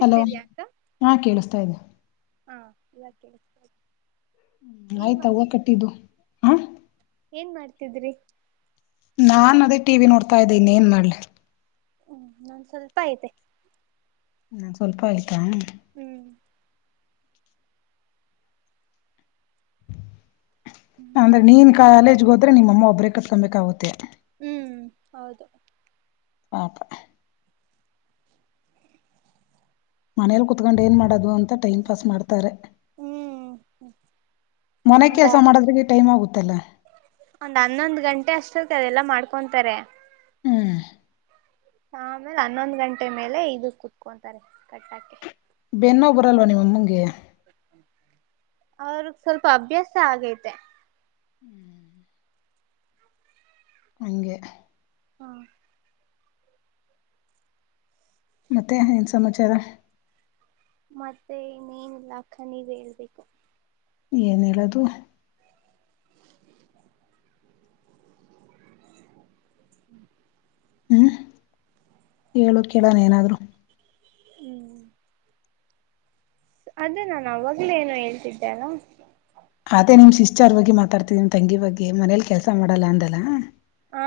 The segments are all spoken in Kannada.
ಹಲೋ ಅಕ್ಕ ಹಾ ಕೇಳಿಸ್ತಾ ಇದ್ದೆ ಹಾ ಇದ ಹ್ಮ ಆಯ್ತಾ ಹೂ ಕಟ್ಟಿದ್ದು ಹ ಏನ್ ಮಾಡ್ತಿದ್ರಿ ನಾನ್ ಅದೇ ಟಿವಿ ನೋಡ್ತಾ ಇದ್ದೆ ಇನ್ ಏನ್ ಮಾಡ್ಲ ಹ್ಮ್ ಇನ್ ಸ್ವಲ್ಪ ಐತೆ ನಾ ಸ್ವಲ್ಪ ಆಯ್ತಾ ಹ್ಮ್ ಹ್ಮ್ ಅಂದ್ರೆ ಸ್ವಲ್ಪ ನೀನ್ ಹೊತ್ತ ಕಾಲೇಜ್ಗೆ ಹೋದ್ರೆ ನಿಮ್ಮ ಅಮ್ಮ ಒಬ್ರೇ ಕಟ್ಕೊಂಬಬೇಕಾಗುತ್ತೆ ಹ್ಮ್ ಹೌದು ಪಾಪ ಮನೇಲಿ ಕುೂತ್ಕೊಂಡು ಏನ್ ಮಾಡೋದು ಅಂತ ಟೈಮ್ ಪಾಸ್ ಮಾಡ್ತಾರೆ ಹ್ಮ್ ಮನೆ ಒಂದಾ ಕೆಲಸ ಮಾಡದ್ರಿಗೆ ಟೈಮ್ ಆಗುತ್ತಲ್ಲ ಸತ ಅದೆಲ್ಲ ಮಾಡ್ಕೊಂತಾರೆ ಹ್ಮ್ ಆಮೇಲೆ ಹನ್ನೊಂದ್ ಗಂಟೆ ಮೇಲೆ ಇದ ಕುೂತ್ಕೊಂತಾರೆ ಕಟ್ಟಾಕ್ಕೆೆ ಬೆನ್ನ ನೋವು ಬರಲ್ವ ನಿಮ್ಮಮ್ಮಂಗೆ ಅವ್ರ ಸ್ವಲ್ಪ ಅಭ್ಯಾಸ ಆಗೈತೆ ಹಗೆ ಹಾ ಮತ್ತೆ ಏನ್ ಸಮಾಚಾರ ಮತ್ತೆ ಇನೇನಿಲ್ಲ ಖನಿ್ ಹೇಳ್ಬೇಕು ಏನಲ್ಲದು [inaudible] ಹ್ಮ್ ಹೇಳು ಕೆಲಣ ಏನಾದ್ರು ಹ್ಮ್ ಅದೇ ನಾನು ಅವಾಗ್ಲೇ ಏನು ಹೇಳ್ತಿದ್ದೆಲ್ಲ ಅದೇ ನಿಮ್ ಶಿಸ್ಟ್ಾರ್ ಬಗ್ಿ ಮಾತಾಡ್ತಿದಿ ನಿಮ್ ತಂಗಿ ಬಗ್ಗೆ ಮನೇಲಿ ಕೆಲಸ ಮಾಡಲ್ಲ ಅಂದಲ್ಲಾ ಹಾ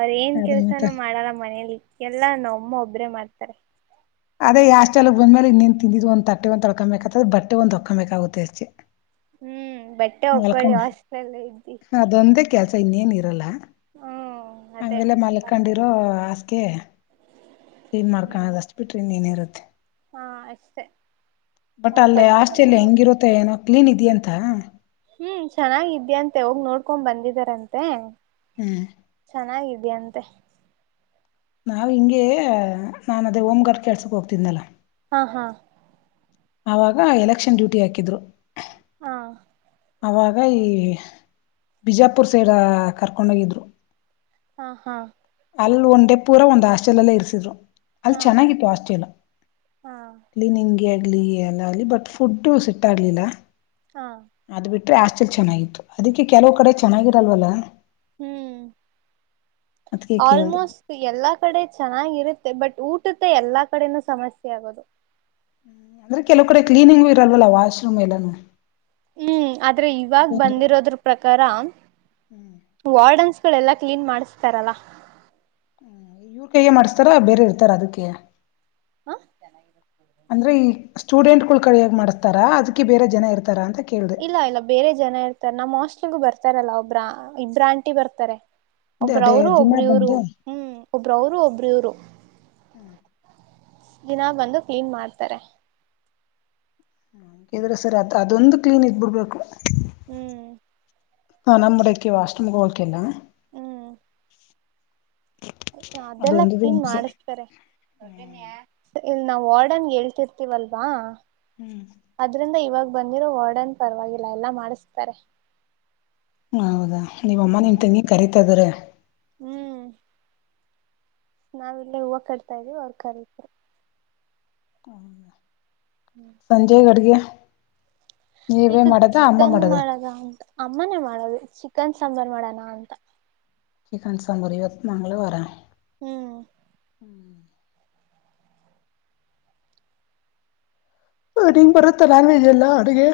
ಅವ್ರೇಏನ್ ಕೆಲ್ಸಾನು ಮಾಡಲ್ಲ ಮನೇಲಿ ಎಲ್ಲಾ ನ ಒಮ್ಮೊಬ್ಬ ಆದ್ರೆ ಮಾಡ್ತಾರೆ ಅದೇ ಯಷ್ಟೆಲ್ಲ ಬಂದ್ಮೇಲೆ ಇನ್ನೇನ್ ತಿಂದಿದ್ ಒಂದ ತಟ್ಟೆ ಒಂದ ತೊಳ್ಕೊಂಬಬೇಕಕ್ತದ ಬಟ್ಟೆ ಒಂದ್ಕೊಬೇಕಾಗುತ್ತೆ ಅಷ್ಟೇ ಹ್ಮ್ ಬಟ್ಟೆ ಹೊಕ್ಕೊಳ್ಳಿ ಮಲ್ಕೊಂಡು ಹಾಸ್ಪಲ್ಲ ಇದ್ದ ಸ್ ಇನ್ನ್ ಏನ್ ಇರಲ್ಲ ಅದೇ ಆಮೇಲೆ ಮಲ್ಕೊಂಡಿರೋ ಹಾಸ್ಕೆ ಕ್ಲೀನ್ ಹ್ಮ್ ಮಾಡ್ಕಣದ ಅಷ್ಟ ಬಿಟ್ರೆ ಇನ್ ಎನ್ ಇರತ್ತೆ. ಹಾ ಅಷ್ಟೇ ಬಟ್ ಅವ್ರ ಅಲ್ಲೇ ಬಟ್ಟೆ ಹಾಸ್ಟೆಲ್ ಹೆಂಗಿರುತ್ತೊ ಏನೋ ಕ್ಲೀನ್ ಇದ್ಯಾಂತ. ಹ್ಮ್ ಚೆನ್ನಾಗಿದ್ಯಂತೆ ಹೋಗ್ ನೋಡ್ಕೊಂಡ್ ಬಂದಿದಾರಂತೆ. ಹ್ಮ್ ಚೆನ್ನಾಗಿದ್ಯಂತೆ. ನಾವು ಹಿಂಗೆ ನಾನ್ ಅದೇ ಹೋಮ್ ಗರ್ಕ್ ಕೆಲಸಕ್ ಹೋಗ್ತಿದನಲ್ಲ. ಹಾ ಹಾ ಅವಾಗ ಎಲೆಕ್ಷನ್ ಡ್ಯೂಟಿ ಹಾಕಿದ್ರು. ಹಾ ಅವಾಗ ಈ ಬಿಜಾಪುರ್ ಸೈಡ್ ಕರ್ಕೊಂಡೋಗಿದ್ರು. ಹಾ ಹಾ ಅಲ್ ಒಂಡೇ ಪೂರ ಒಂದ್ ಹಾಸ್ಟೆಲ್ ಅಲ್ಲೇ ಇರಿಸಿದ್ರು ಅಲ್ ಹಾ ಹಾ ಚೆನ್ನಾಗಿತ್ತು ಹಾಸ್ಟಿಲ ಹಾ ಕ್ಲೀನಿಂಗ್. ಏ ಆಗ್ಲಿ ಅಲ್ಲ ಅಲ್ಲಿ ಬಟ್ ಫುಡ್ ಸೆಟ್ ಆಗ್ಲಿಲ್ಲ. ಹಾ ಪೆ ಹಾಸ್ಟೆಲ್ ಚೆನ್ನಾಗಿತ್ತು ಅದಿಕ್ಕೆ ಕೆಲವು ಕಡೆ ಚೆನ್ನಾಗಿರಲ್ವಲ್ಲ. ಹ್ಮ್ ಅದಕ್ಕೆ ಕೇಳಿದೆ ಆಲ್ಮೋಸ್ಟ್ ಎಲ್ಲಾ ಕಡೆ ಚೆನ್ನಾಗಿರುತ್ತ ಬಟ್ ಊಟದೆ ಎಲ್ಲಾ ಕಡೆನೂ ಸಮಸ್ಯೆ ಆಗೋದು. ಹ್ಮ್ ಅಂದ್ರೆ ಕೆಲವು ಕಡೆ ಕ್ಲೀನಿಂಗು ಇರಲ್ವಲ್ಲ ವಾಶ್ರೂಮ್ ಎಲ್ಲಾನು. ಹ್ಮ್ ಆದ್ರೆ ಇವಾಗ ಬಂದಿರೋದ್ರ ಪ್ರಕಾರ ವಾರ್ಡನ್ಸ್. ಫುಲ್ ಎಲ್ಲಾ ಕ್ಲೀನ್ ಮಾಡಸ್ತಾರಲ್ಲ. ಹ್ಮ್ ಇವ್ರ ಕೈಯ್ಯ ಮಾಡಸ್ತಾರ ಬೇರೆ ಇರ್ತಾರ ಅದಕ್ಕೆ. ಹಾ ಚೆನಗಿಲ ಅಂದ್ರೆ ಈ ಸ್ಟೂಡೆಂಟ್ ಗುಳು ಕೈಯಾಗ ಮಾಡಸ್ತಾರಾ ಅದಕ್ಕೆ ಬೇರೆ ಜನ ಇರ್ತಾರ ಅಂತ ಕೇಳಿದೆ ಇಲ್ಲ ಇಲ್ಲ ಬೇರೆ ಜನ ಇರ್ತಾರ ನಮ್ಮ್ ಹಾಸ್ಟೆಲಿಗು ಬರ್ತಾರಲ್ಲ ಒಬ್ರ ಇಬ್ರ ಆಂಟಿ ಬರ್ತಾರೆ. ಅದೇ ಒಬ್ರವರು ದಿನ ಒಬ್ರ ಇವ್ರು ಬಂದು ಹ್ಮ್ ಒಬ್ರವರು ಒಬ್ರ ಇವ್ರು. ಹ್ಮ್ ದಿನ ಬಂದು ಕ್ಲೀನ್ ಮಾಡ್ತಾರೆ. ಹ ಹಂಗಿದ್ರೆ ಸರಾ ಅತ್ರ ಅದೊಂದು ಕ್ಲಿನ್ ಇದ್ದ ಬಿಡ್ಬೇಕು. ಹ್ಮ್ ಹ ನಮ್ ದುಕ್ಕೇ ವಾಶ್ ರೂಮ್ ಹೋಕಿಲ್ಲ. ಹ್ ಅದೆಲ್ಲ ಅದೊಂದು ಕ್ಲಿನ್ ಹಿಂಸೆ ಮಾಡಸ್ತಾರೆ ಇಲ್ ನಾವು ವಾರ್ಡನ್ ಹೇಳ್ತಿರ್ತಿವಲ್ವ ಹ್ಮ್ ಅದ್ರಿಂದ ಇವಾಗ ಬಂದಿರೋ ವಾರ್ಡನ್ ಪರವಾಗಿಲ್ಲ ಎಲ್ಲಾ ಮಾಡಸ್ತಾರೆ. ಹೌದಾ ನಿಮ್ ಅಮ್ಮ ನಿಮ್ ತಂಗಿ ಕರೀತಾ ಇದಾರೆ. ಹ್ಮ್ ನಾವ್ ಇಲ್ಲೇ ಹೂವು ಕಟ್ತಾ ಇದೀವಿ ಅವ್ರ ಕರಿತ್ರ ಸಂಜೆಗೆ ಅಡ್ಗೆ. ನೀವೇ ಇದು ಮಾಡದ ಅಮ್ಮ ಚಿಕನ್ ಮಾಡದ ಅಂತ ಅಮ್ಮನೇ ಮಾಡದು ಚಿಕನ್ ಸಾಂಬಾರ್ ಮಾಡಣ ಅಂತ. ಚಿಕನ್ ಸಾಂಭಾರ್ ಇವತ್ತ ಮಂಗಳವಾರ. ಹ್ಮ್. ಹ ನಿಂಗ್ ಬರುತ್ತಾ ನಾನ್ವೇಜ್ ಎಲ್ಲಾ ಅಡಗೆ.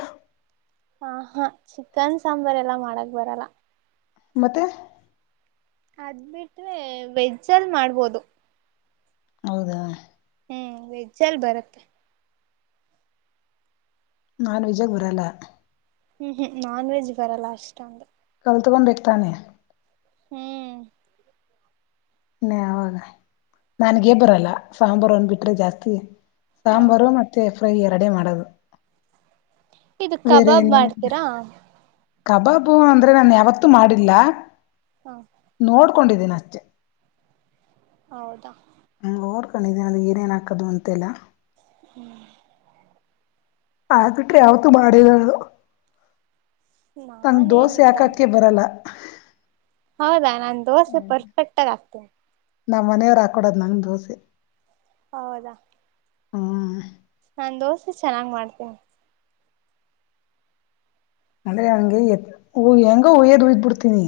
ಹ ಹಾ ಚಿಕನ್ ಸಾಂಬಾರ್ ಎಲ್ಲ ಮಾಡಕ್ ಬರಲ್ಲ. ಮತ್ತೆ ಅದ್ ಬಿಟ್ರೆ ವೆಜ್ಜ್ ಅಲ್ ಮಾಡ್ಬೋದು. ಹೌದಾ ಹ್ಮ್ ವೆಜ್ಜಲ್ ಬರತ್ತೆ. ನಾನ್ ವಿಜಯಗರಲ ಹ್ಮ್ ಹ್ಮ್ ನಾನ್ ವೆಜ್ ಬರಲ್ಲ ಅಷ್ಟೊಂದು ಕತ್ಕೋಬೇಕು ತಾನೇ ಹ್ಮ್ ಇ ಅವಾಗ ನನ್ಗೇ ಬರಲ್ಲ ಸಾಂಬಾರು ಅಂದಬಿಟ್ರೆ ಜಾಸ್ತಿ ಹ ಸಾಂಬಾರು ಮತ್ತೆಫ್ರೈ ಎರಡೆ ಮಾಡೋದು ಇದು ಬೇರೆ ಕಬಾಬ್ ಏನೇನು ಮಾಡ್ತೀರಾ ಕಬಾಬು ಅಂದ್ರೆ ನಾನ ಯಾವತ್ತೂ ಮಾಡಿಲ್ಲ ಹಾ ಕೊಂಡಿದ್ದೀನ ಅಷ್ಟೆ ಹೌದಾ ನೋಡ್ಕೊಂಡಿಧಿನಿ ಏನ್ ಏನ್ ಹಾಕೋದು ಅಂತ ಯಲ್ಲ ಹ್ಮ್. ಬಿಟೆ ಯಾವತ್ತುೂ ಮಾಡೇಯಿಲ್ಲ ನಾನು. ತಂಗ ದೋಸೆ ನಾನೇನಿಲ್ಲ ಯಾಕಕ್ಕೆ ಬರಲ್ಲ ಹೌದಾ ನಾನ್ ದೋಸೆ ಪರ್ಫೆಕ್ಟ್ಗ ಆಗ್ತೇನೆ ನಮ್ಮ್ ಮನೆಯವರು ಹಾಕೊಡೋದ್ ನಂ ದೋಸೆ ಹೌದಾ ಹಾ ನಾನ್ ದೋಸೆ ಚೆನ್ನಾಗ್ ಮಾಡ್ತೆೇನೆ ಅಂದ್ರೆ ಹಂಗೆ ಎತ್ ಹೆಂಗ ಹಯ್ಯದ್ ಹಯ್ದ್ ಬಿಡ್ತೀನಿ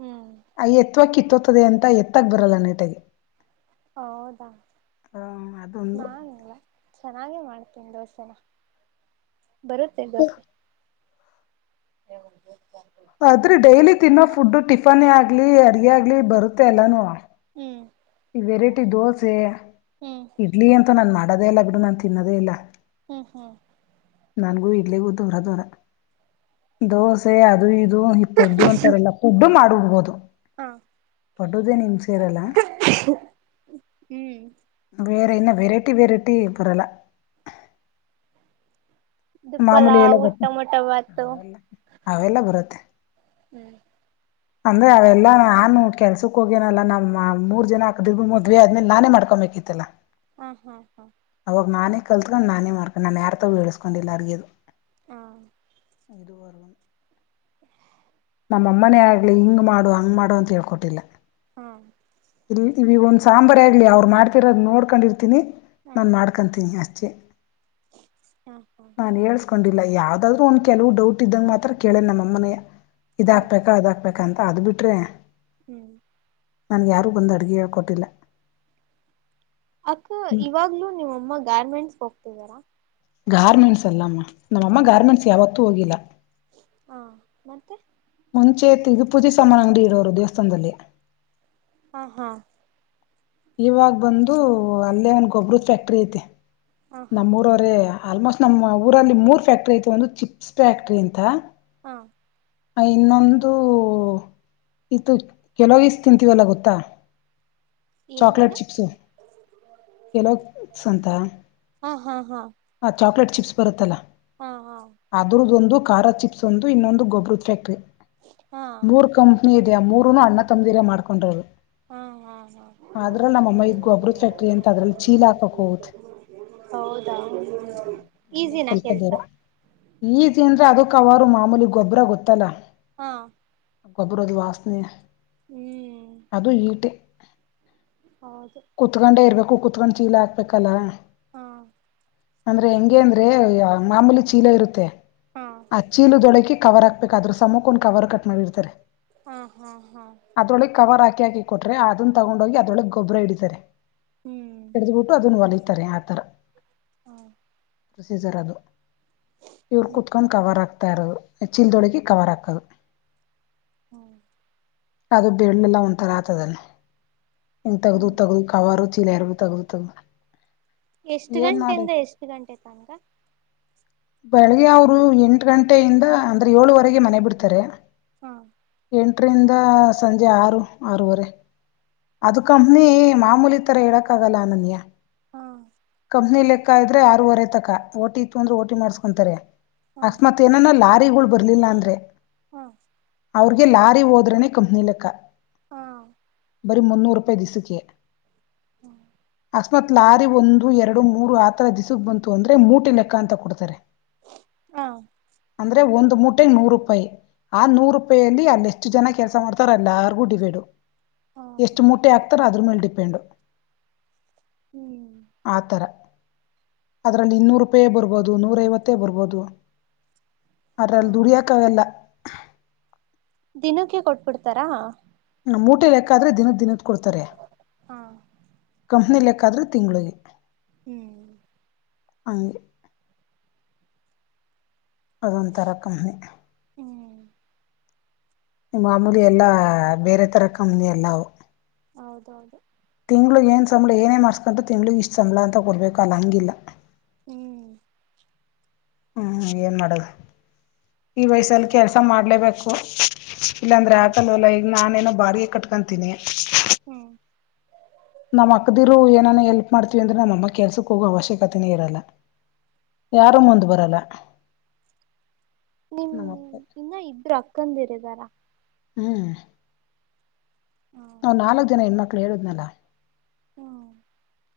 ಹ್ಮ್ ಅಯ ಎತ್ ಇತ್ವಾ ಕಿತ್ತತದೆ ಅಂತ ಎತ್ತಕ್ ಬರಲ್ಲ ನೇಟಗೆ ಹೌದಾ ಅದೊಂದು ನಾನಲ್ಲ ಚೆನ್ನಾಗೆ ಮಾಡ್ತೇನಿ ದೋಸೆನ ಬರುತ್ತೇ ದೋಸೆ ಹ ಹದು ಆದ್ರೆ ಡೈಲಿ ತಿನ್ನೋ ಫುಡ್ ಟಿಫನ್ ಆಗ್ಲಿ ಅಡಗೆ ಆಗ್ಲಿ ಬರುತ್ತೆ ಅಲ್ಲಾನ ಹ್ಮ್ ಈ ವೆರೈಟಿ ದೋಸೆ ಹ್ಮ್ ಇಡ್ಲಿ ಅಂತ ನಾ ಮಾಡೋದೇ ಇಲ್ಲ ಬಿಡು ನಾನನ್ ತಿನ್ನೋದೇ ಇಲ್ಲ ಹ್ಮ ಹ್ಮ್ ನನ್ಗೂ ಇಡ್ಲಿಗೂ ದೂರ ದೂರ ದೋಸೆ ಅದು ಇ ದು ಈ ಪೊಡ್ಡು ಅಂತಾರಲ್ಲ ಪುಡ್ಡು ಮಾಡ ಹಬಹುದು ಹಾ ಪಡುದೆೇ ನೀನ್ ಸೇರಲ್ಲ ಹ್ಮ್ ವೇರೆ ಇನ್ನ ವೆರೈಟಿ ವೆರೈಟಿ ಬರಲ್ಲ ದುಪ್ಪಲ್ಲ ಮಾಮೂಲಿ ಎಲ್ಲ ಊಟ ಗೊತ್ತ ಮಊಟ ಭಾತು ಅವೆಲ್ಲ ಅವೆಲ್ಲ ಬರುತ್ತೆ ಹ್ಮ ಅಂದ್ರೆ ಅವೆಲ್ಲಾ ನಾನು ಕೆಲ್ಸಕ್ ಹೋಗೇನಲ್ಲ ನಮ್ಮ್ ಮೂರ್ ಜನ ಹಾಕ್ದ ಮದ್ವಿ ಆದ್ಮೇಲೆ ನಾನೇ ಮಾಡ್ಕೊ [unintelligible] ಕಿಲ್ಲ ಹ್ಮ ಹಾ ಹಾ ಕಲ್ತ್ಕೊಂಡು ನಾನೇ ಮಾಡ್ಕೊಂಡು ನಾನು ಯಾರತೋ ಬಳ್ಸಸ್ಕೊಂಡಿಲ್ಲ ಅರ್ಗದು ಹಾ ಇುವರೆಗೂ ನಮ್ಮ ಅಮ್ಮನೇ ಆಗ್ಲಿ ಹಿಂಗ್ ಮಾಡು ಹಂಗ್ ಮಾಡು ಅಂತ ಹೇಳ್ಕೊಟ್ಟಿಲ್ಲ ಹ್ಮ ಇಲ್ಲಿ ಇವಗ ಒಂದ್ ಸಾಂಬಾರ್ ಆಗ್ಲಿ ಅವ್ರು ಮಾಡ್ತಿರೋದ್ ನೋಡ್ಕೊಂಡಿರ್ತಿನಿ ನಾನ್ ಮಾಡ್ಕೊಂತೀನಿ ಅ ಚೆ ಹ ಹಾ ಯಾವ್ದಾದ್ರು ಒಂದ್ ಕೆಲವು ಡೌಟ್ ಇದ್ದಂಗಗೆ ಮಾತ್ರ ಕೇಳೇನ್ ನಮ್ಮ ಅಮ್ಮನ ಇದ ಹಾ ಹಾಕ್ಬೇಕಾ ಅದ ಹಾಕ್ಬೇಕಾ ಯಂತ ಅದ್ ಬಿಟ್ರೆ ಹ್ಮ್ ನನ್ಗೆ ಯಾರೂ ಬಂದು ಅಡುಗೆ ಕೊಟ್ಟಿಲ್ಲ ಅಕ್ಕ ಇವಾಗ್ಲುೂ ನಿವಮ್ಮ ಗಾರ್ಮೆಂಟ್ಸ್ ಹೋಗ್ತಿದಾರಾ ಗಾರ್ಮೆಂಟ್ಸ್ ಅಲ್ಲಮ್ಮ ನಮ್ಮಅಮ್ಮ ಮತ್ತೆ ಗಾರ್ಮೆಂಟ್ಸ್ ಯಾವತ್ತೂ ಹೋಗಿಲ್ಲ ಹಾ ಮತ್ತೆ ಮುಂಚೆ ಇತ್ತು ಇದು ಪೂಜೆ ಸಾಮಾನ ಅಂಗಡಿ ಇಡೋರು ದೇವಸ್ಥಾನದಲ್ಲಿ. ಹಾ ಹಾ ಇವಾಗ ಬಂದು ಅಲ್ಲೇ ಒಂದ್ ಗೊಬ್ಬ್ರದ ಫ್ಯಾಕ್ಟ್ರಿ ಐತೆ ಹಾ ಹಾ ನಮ್ಮೂರವರೇ. ಆಲ್ಮೋಸ್ಟ್ ನಮ್ಮ ಊರಲ್ಲಿ ಮೂರ್ ಫ್ಯಾಕ್ಟ್ರಿ ಐತೆ ಒಂದು ಚಿಪ್ಸ್ ಫ್ಯಾಕ್ಟ್ರಿ ಅಂತ. ಹಾ ಇನ್ನೊಂದು ಇದು ಕೆಲವೀಸ್ ತಿಂತೀವಲ್ಲ ಗೊತ್ತಾ. ಚಾಕ್ಲೇಟ್ ಏನೇನು ಚಿಪ್ಸು ಕೆಲೋಸ್ ಸಂತ. ಹಾ ಹಾ ಹಾ ಚಾಕ್ಲೇಟ್ ಚಿಪ್ಸ್ ಬರುತ್ತಲ್ಲ ಹಾ ಹಾ ಅದ್ರದ ಒಂದು ಖಾರ ಚಿಪ್ಸ್ ಒಂದು ಇನ್ನೊಂದು ಗೊಬ್ರದ ಫ್ಯಾಕ್ಟ್ರಿ ಹಾ ಮೂರ್ ಕಂಪ್ನಿ ಇದೆ ಮೂರುನು ಅಣ್ಣತಮ್ಮದಿರೆ ಮಾಡ್ಕೊಂಡಿರೋದು. ಹಾ ಹಾ ಹಾ ಅದ್ರಲ್ಲಿ ನಮ್ಮಅಮ್ಮ ಇದ್ ಗೊಬ್ರದ ಫ್ಯಾಕ್ಟ್ರಿ ಅಂತ ಅದ್ರಲ್ಲಿ ಚೀಲ ಹಾಕಕ್ ಹೋಗುತ್ತೆ. ಹೌದಾ ಅಲ್ಲೇ ಈಸಿನ ಸ್ವಲ್ಪ ಕೆಲ್ಸ ದೂರೆ ಈಜಿಂದ್ರ. ಅದಕ್ಕ ಅವಾರು ಮಾಮೂಲಿ ಗೂಬ್ರ ಗೊತ್ತಲ್ಲ. ಹಾ ಗೊಬ್ಬರದ ವಾಸನೆ ಹ್ಮ್ ಅದು ಈಟೆ. ಹೌದು ಕುತ್ಕೊಂಡೆ ಇರ್ಬೇಕು ಕುತ್ಕೊಂಡ್ ಚೀಲ ಹಾಕ್ಬೇಕಲ್ಲ. ಹಾ ಅಂದ್ರೆ ಹೆಂಗೆ ಅಂದ್ರೆ ಮಾಮೂಲಿ ಚೀಲ ಇರುತ್ತೆ ಹಾ ಆ ಚೀಲದೊಳಕೆ ಕವರ್ ಹಾಕ್ ಬೇಕಾದ್ರೂ ಸಮ್ಮುಕ ಒಂದ ಕವರ್ ಕಟ್ ಮಾಡಿರ್ತಾರೆ. ಹ್ಮ ಹ್ಮ ಹಾ ಿ [unintelligible] ಹಾಕಿ ಕೊಟ್ರೆ ಅದನ್ನ ತಗೊಂಡ್ ಹೋಗಿ ಅದೊಳಗ್ ಗೊಬ್ರ ಹಿಡಿತಾರೆ ಹ್ಮ್ ಹಿಡ್ದಬಿಟ್ಟು ಅದನ್ನು ಹೊಲ ತರೆ ಆತರ. ಹ್ಮ ಪ್ರೊಸೀಜರ್ ಅದು ಇವ್ರು ಹ್ಮ್ ಕುತ್ಕೊಂಡು ಕವರ್ ಹಾಕ್ ತರದು ಚೀಲದೊಳಗೆ ಕವರ್ ಹಾಕದು. ಹ್ಮ್ ಅದು ಬೆರಳೆಲ್ಲ ಒಂಥರ ಆತದದಲ್ಲಿ ಹಿಂಗ ತಗ್ದ ಹ್ಮ್ ತಗದು ಕವರು. ಯರ [unintelligible] ತಗ್ದು ತಗ್ದು. ಎಷ್ಟ ಗಂಟೆಯಿಂದ ಎಷ್ಟ ಗಂಟೆ ತನ್ಕ. ಬೆಳಿಗ್ಗೆ ಅವರು ಎಂಟ ಗಂಟೆಯಿಂದ ಅಂದ್ರೆ ಏಳುವರೆಗೆ ಮನೆ ಬಿಡ್ತಾರೆ. ಹಾ ಎಂಟರಿಂದ ಸಂಜೆ ಆರು ಆರುವರೆ. ಅದ ಕಂಪ್ನಿ ಮಾಮೂಲಿ ತರ ಹೇಳಕ್ ಆಗಲ್ಲ ಅನನ್ಯ. ಹ್ಮ ಅದ್ನೇ ಲೆಕ್ಕ ಇದ್ರೆ ಆರುವರೆ ತಕ ಓಟಿ ಇತ್ತು ಅಂದ್ರ ಓಟಿ ಮಾಡಸ್ಕೊಂತಾರೆ ಹಾ ಅಕಸ್ಮತ್ ಏನನ್ ಲಾ ಕಾರಿಗಳು [unintelligible] ಬರ್ಲಿಲ್ಲಾ ಅಂದ್ರೆ. ಹ್ಮ ಅವ್ರಗೆ ಲಾರಿ ಹೋದ್ರನೆೇ ಕಂಪ್ನಿಲೆಕ್ಕ. ಹಾ ಬರಿ ಮನ್ನೂರೂಪಾಯಿ ದಿವ್ಸಕ್ಕೆ. ಹ್ಮ ಅಕಸ್ಮಾತ್ ಲಾರಿ ಒಂದು ಎರಡು ಮೂರು ಆತರ ದಿವ್ಸಕ್ ಬಂತು ಅಂದ್ರೆ ಮೂಟೇ ಲೆಕ್ಕ ಅಂತ ಕೊಡ್ತಾರೆ. ಹಾ ಅಂದ್ರೆ ಒಂದ್ ಮೂಟೆೆಗೆ ನೂರು ರೂಪಾಯಿ. ಆ ನೂರು ರೂಪಾಯಲ್ಲಿ ಅಲ್ಲಿ ಎಷ್ಟು ಜನ ಕೆಲ್ಸ ಮಾಡ್ತಾರ ಅಲ್ಲಾರ್ಗೂ ಡಿವೇಡು. ಹಾ ಹಾ ಎಷ್ಟು ಮೂಟೆ ಹಾಕ್ತಾರ ಅದ್ರ ಮೇಲೆ ಡಿಪೆಂಡು. ಹ್ಮ್ ಆ ಥರ ಅದರಲ್ಲಿ ಇನ್ನೂರು ರೂಪಾಯೇ ಬರ್ಬೋದು ನೂರೈವತ್ತೇ ಬರ್ಬೋದು. ಹಾ ಅರ್ರಲ್ಲಿ ದುಡಿಯಕ ಆಗಲ್ಲ. ದಿನಕ್ಕೆ ಕೊಟ್ಬಿಡ್ತಾರಾ. ಮೂಟೆ ಲೆಕ್ಕಾದ್ರೆ ದಿನದ ದಿನದ ಕೊಡ್ತಾರೆ. ಹಾ ಕಂಪನಿ ಆದ್ರೆ ತಿಂಗಳಿಗೆ ಹ್ಮ್ ಅಂಗೆ ಅದೊಂತರ ಕಂಪನಿ ಹ್ಮ್ ಮಾಮೂಲಿ ಎಲ್ಲಾ ಬೇರೆ ತರ ಕಂಪನಿ ಎಲ್ಲ ಅವು ಹೌದೌದು ತಿಂಗಳಿಗೆ ಏನ್ ಸಂಬಳ ಏನೇ ಮಾಡ್ಸ್ಕೊಂಡ್ರು ತಿಂಳಗ್ ಇಷ್ಟ ಸಂಬಳ ಅಂತ ಕೊಡ್ಬೇಕು ಅಲ್ಲ ಹಂಗಿಲ್ಲ ಹ್ಮ್ ಹ್ಮ್ ಏನ್ ಮಾಡದು ಈ ವಯಸಲ್ಲಿ ಕೆಲ್ಸ ಮಾಡ್ಲೇಬೇಕು ಇಲ್ಲಾಂದರೆ ಹ್ಮ್ ಆಕಲ್ವಲ್ಲ ಈಗ ನಾನೇನೋ ಬಾಡಿಗೆ ಕಟ್ಕೊತೀನಿ ಹ್ಮ್ ನಮ್ಮ್ ಅಕ್ಕದಿರು ಏನಾನ ಎಲ್ಪ್ ಮಾಡ್ತಿವಿ ಅಂದ್ರೆ ನಮ್ಮ ಅಮ್ಮ ಕೆಲ್ಸಕ್ಕೆ ಹೋಗೋ ಅವಶ್ಯಕತೆನೇ ಇರಲ್ಲ ಯಾರು ಮುಂದು ಬರಲ್ಲ ನಿಮ್ ನಮ್ಮಪ್ಪ ಇನ್ನ ಇಬ್ರು ಅಕ್ಕಂದ ಇರಿದಾರ ಹ್ಮ ಹ್ಮ್ ನಾ ನಾಲ್ಕ್ ಜನ ಹೆಣ್ಮಕ್ಳು ಹೇಳುದ್ನಲ್ಲ ಹ್ಮ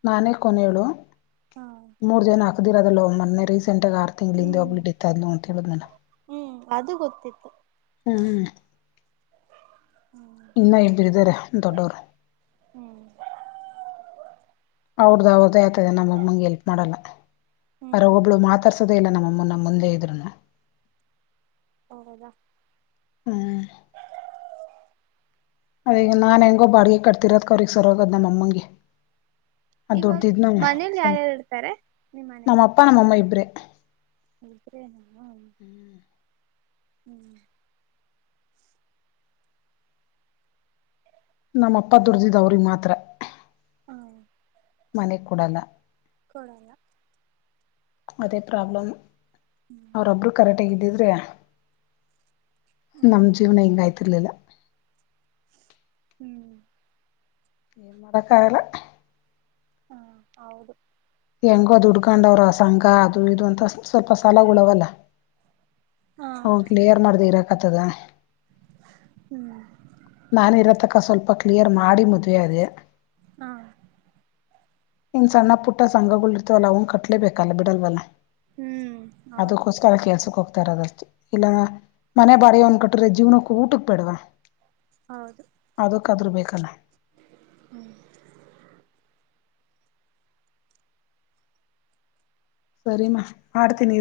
ನಾನೇ ಕೊನೇಳು ಮೂರ್ ಜನ ಹಾಕ್ದಿರದಲ್ಲವ ಮೊನ್ನೆ ರೀಸೆಂಟ್ ರೀಸೆಂಟ್ ಆಗಿ ಆರು ತಿಂಗಳ ಹಿಂದೆ ಹ್ಮ್ ಒಬ್ಬಳು ಡೆತ್ ಆದ್ಲು ಅಂತ ಹೇಳಿದ್ನಲ್ಲ ಹ್ಮ್ ಅದು ಗೊತ್ತಿತ್ತು ಹ್ಮ ಹ್ಮ್ ಇನ್ನ ಇಬ್ಬರು ಇದ್ದಾರೆ ದೊಡ್ಡೋರು ಹ್ಮ್ ಅವರದು ಅವರದ್ದೇ ಆಗ್ತದೆ ನಮ್ಮಮ್ಮಂಗೆ ಹೆಲ್ಪ್ ಮಾಡಲ್ಲ ಹ್ಮ್ ಅದರೊಳಗೊಬ್ಬಳು ಮಾತಾಡ್ಸಲ್ಲ ಇಲ್ಲ ನಮ್ಮಮ್ಮ ನಮ್ ಮುಂದೆ ಇದ್ರುನು ಹೌದಾ ಹ್ಮ ಅದ ಈಗ ನಾನ್ ಹೆಂಗೋ ಬಾಡಿಗೆ ಕಟ್ತಿರೋದ ಅವ್ರಗ್ ಸರೋಗದ್ ನಮ್ಮ ಅಮ್ಮಗೆ ಅದ ಇವಾಗ ದದುಡ್ದಿದ್ನ ಮನೇಲಿ ಯಾರ್ಯಾರು ಇರ್ತಾರೆ ನಮ್ಮ ಅಪ್ಪ ನಮ್ಮಮ್ಮ ಇಬ್ರೆ ಇಬ್ರೇ ನ ಹ್ಮ್ ನಮ್ಮ ಅಪ್ಪ ದುಡ್ದಿದ್ ಅವ್ರಿಗ್ ಮಾತ್ರ ಹ್ಮ ಮನೆ ಕೊಡಲ್ಲ ಕೊರೋನಾ ಅದೇ ಪ್ರಾಬ್ಲಮ್ ಹ್ಮ್ ಅವ್ರೊಬ್ರು ಕರೆಕ್ಟ್ ಇದ್ದಿದ್ರೆ ಹ್ಮ್ ನಮ ಜೀವನ ಹೆಂಗಾಯ್ತು ಹ್ಮ್ ಏನ್ ಮಾಡಕ್ ಆಗಲ್ಲ ಹಾ ಹೌದು ಹೆಂಗ ಅದು ಉಡ್ಕೊಂಡವ್ರ ಸಂಘ ಅದು ಇದು ಅಂತ ಸ್ವಲ್ಪ ಸಾಲಗಳಾವಲ್ಲ ಹಾ ಹ ಕ್ಲಿಯರ್ ಮಾಡ್ದ ಇರಕಾತದಾ ಹ್ಮ್ ನಾನಿರೋತಕ್ಕ ಸ್ವಲ್ಪ ಕ್ಲಿಯರ್ ಮಾಡಿ ಮದ್ವವೆ ಅದೇ ಹಾ ಇನ್ ಸಣ್ಣ ಪುಟ್ಟ ಸಂಘಗಳ ಇರ್ತವಲ್ಲ ಅವನ್ ಕಟ್ಲೇಬೇಕಲ್ಲ ಬಿಡಲ್ವಲ್ಲ ಹ್ಮ್ ಹೌದು ಅದಕ್ಕೋಸ್ಕರ ಕೆಲ್ಸಕ್ ಹೋಗ್ತಾರದಷ್ಟೇ ಇಲ್ಲ ಮನೆ ಬಾರಿಿಯ ಒಂದ್ಕಟ್ರೆ ಜೀವನಕ್ಕ ಊಟಕ್ ಬೇಡವಾ ಹೌದು ಕಾದ್ರ ಬೇಕಲ್ಲ ಹ್ಮ ಸರಿಮ್ಮ ಮಾಡ್ತೀನಿ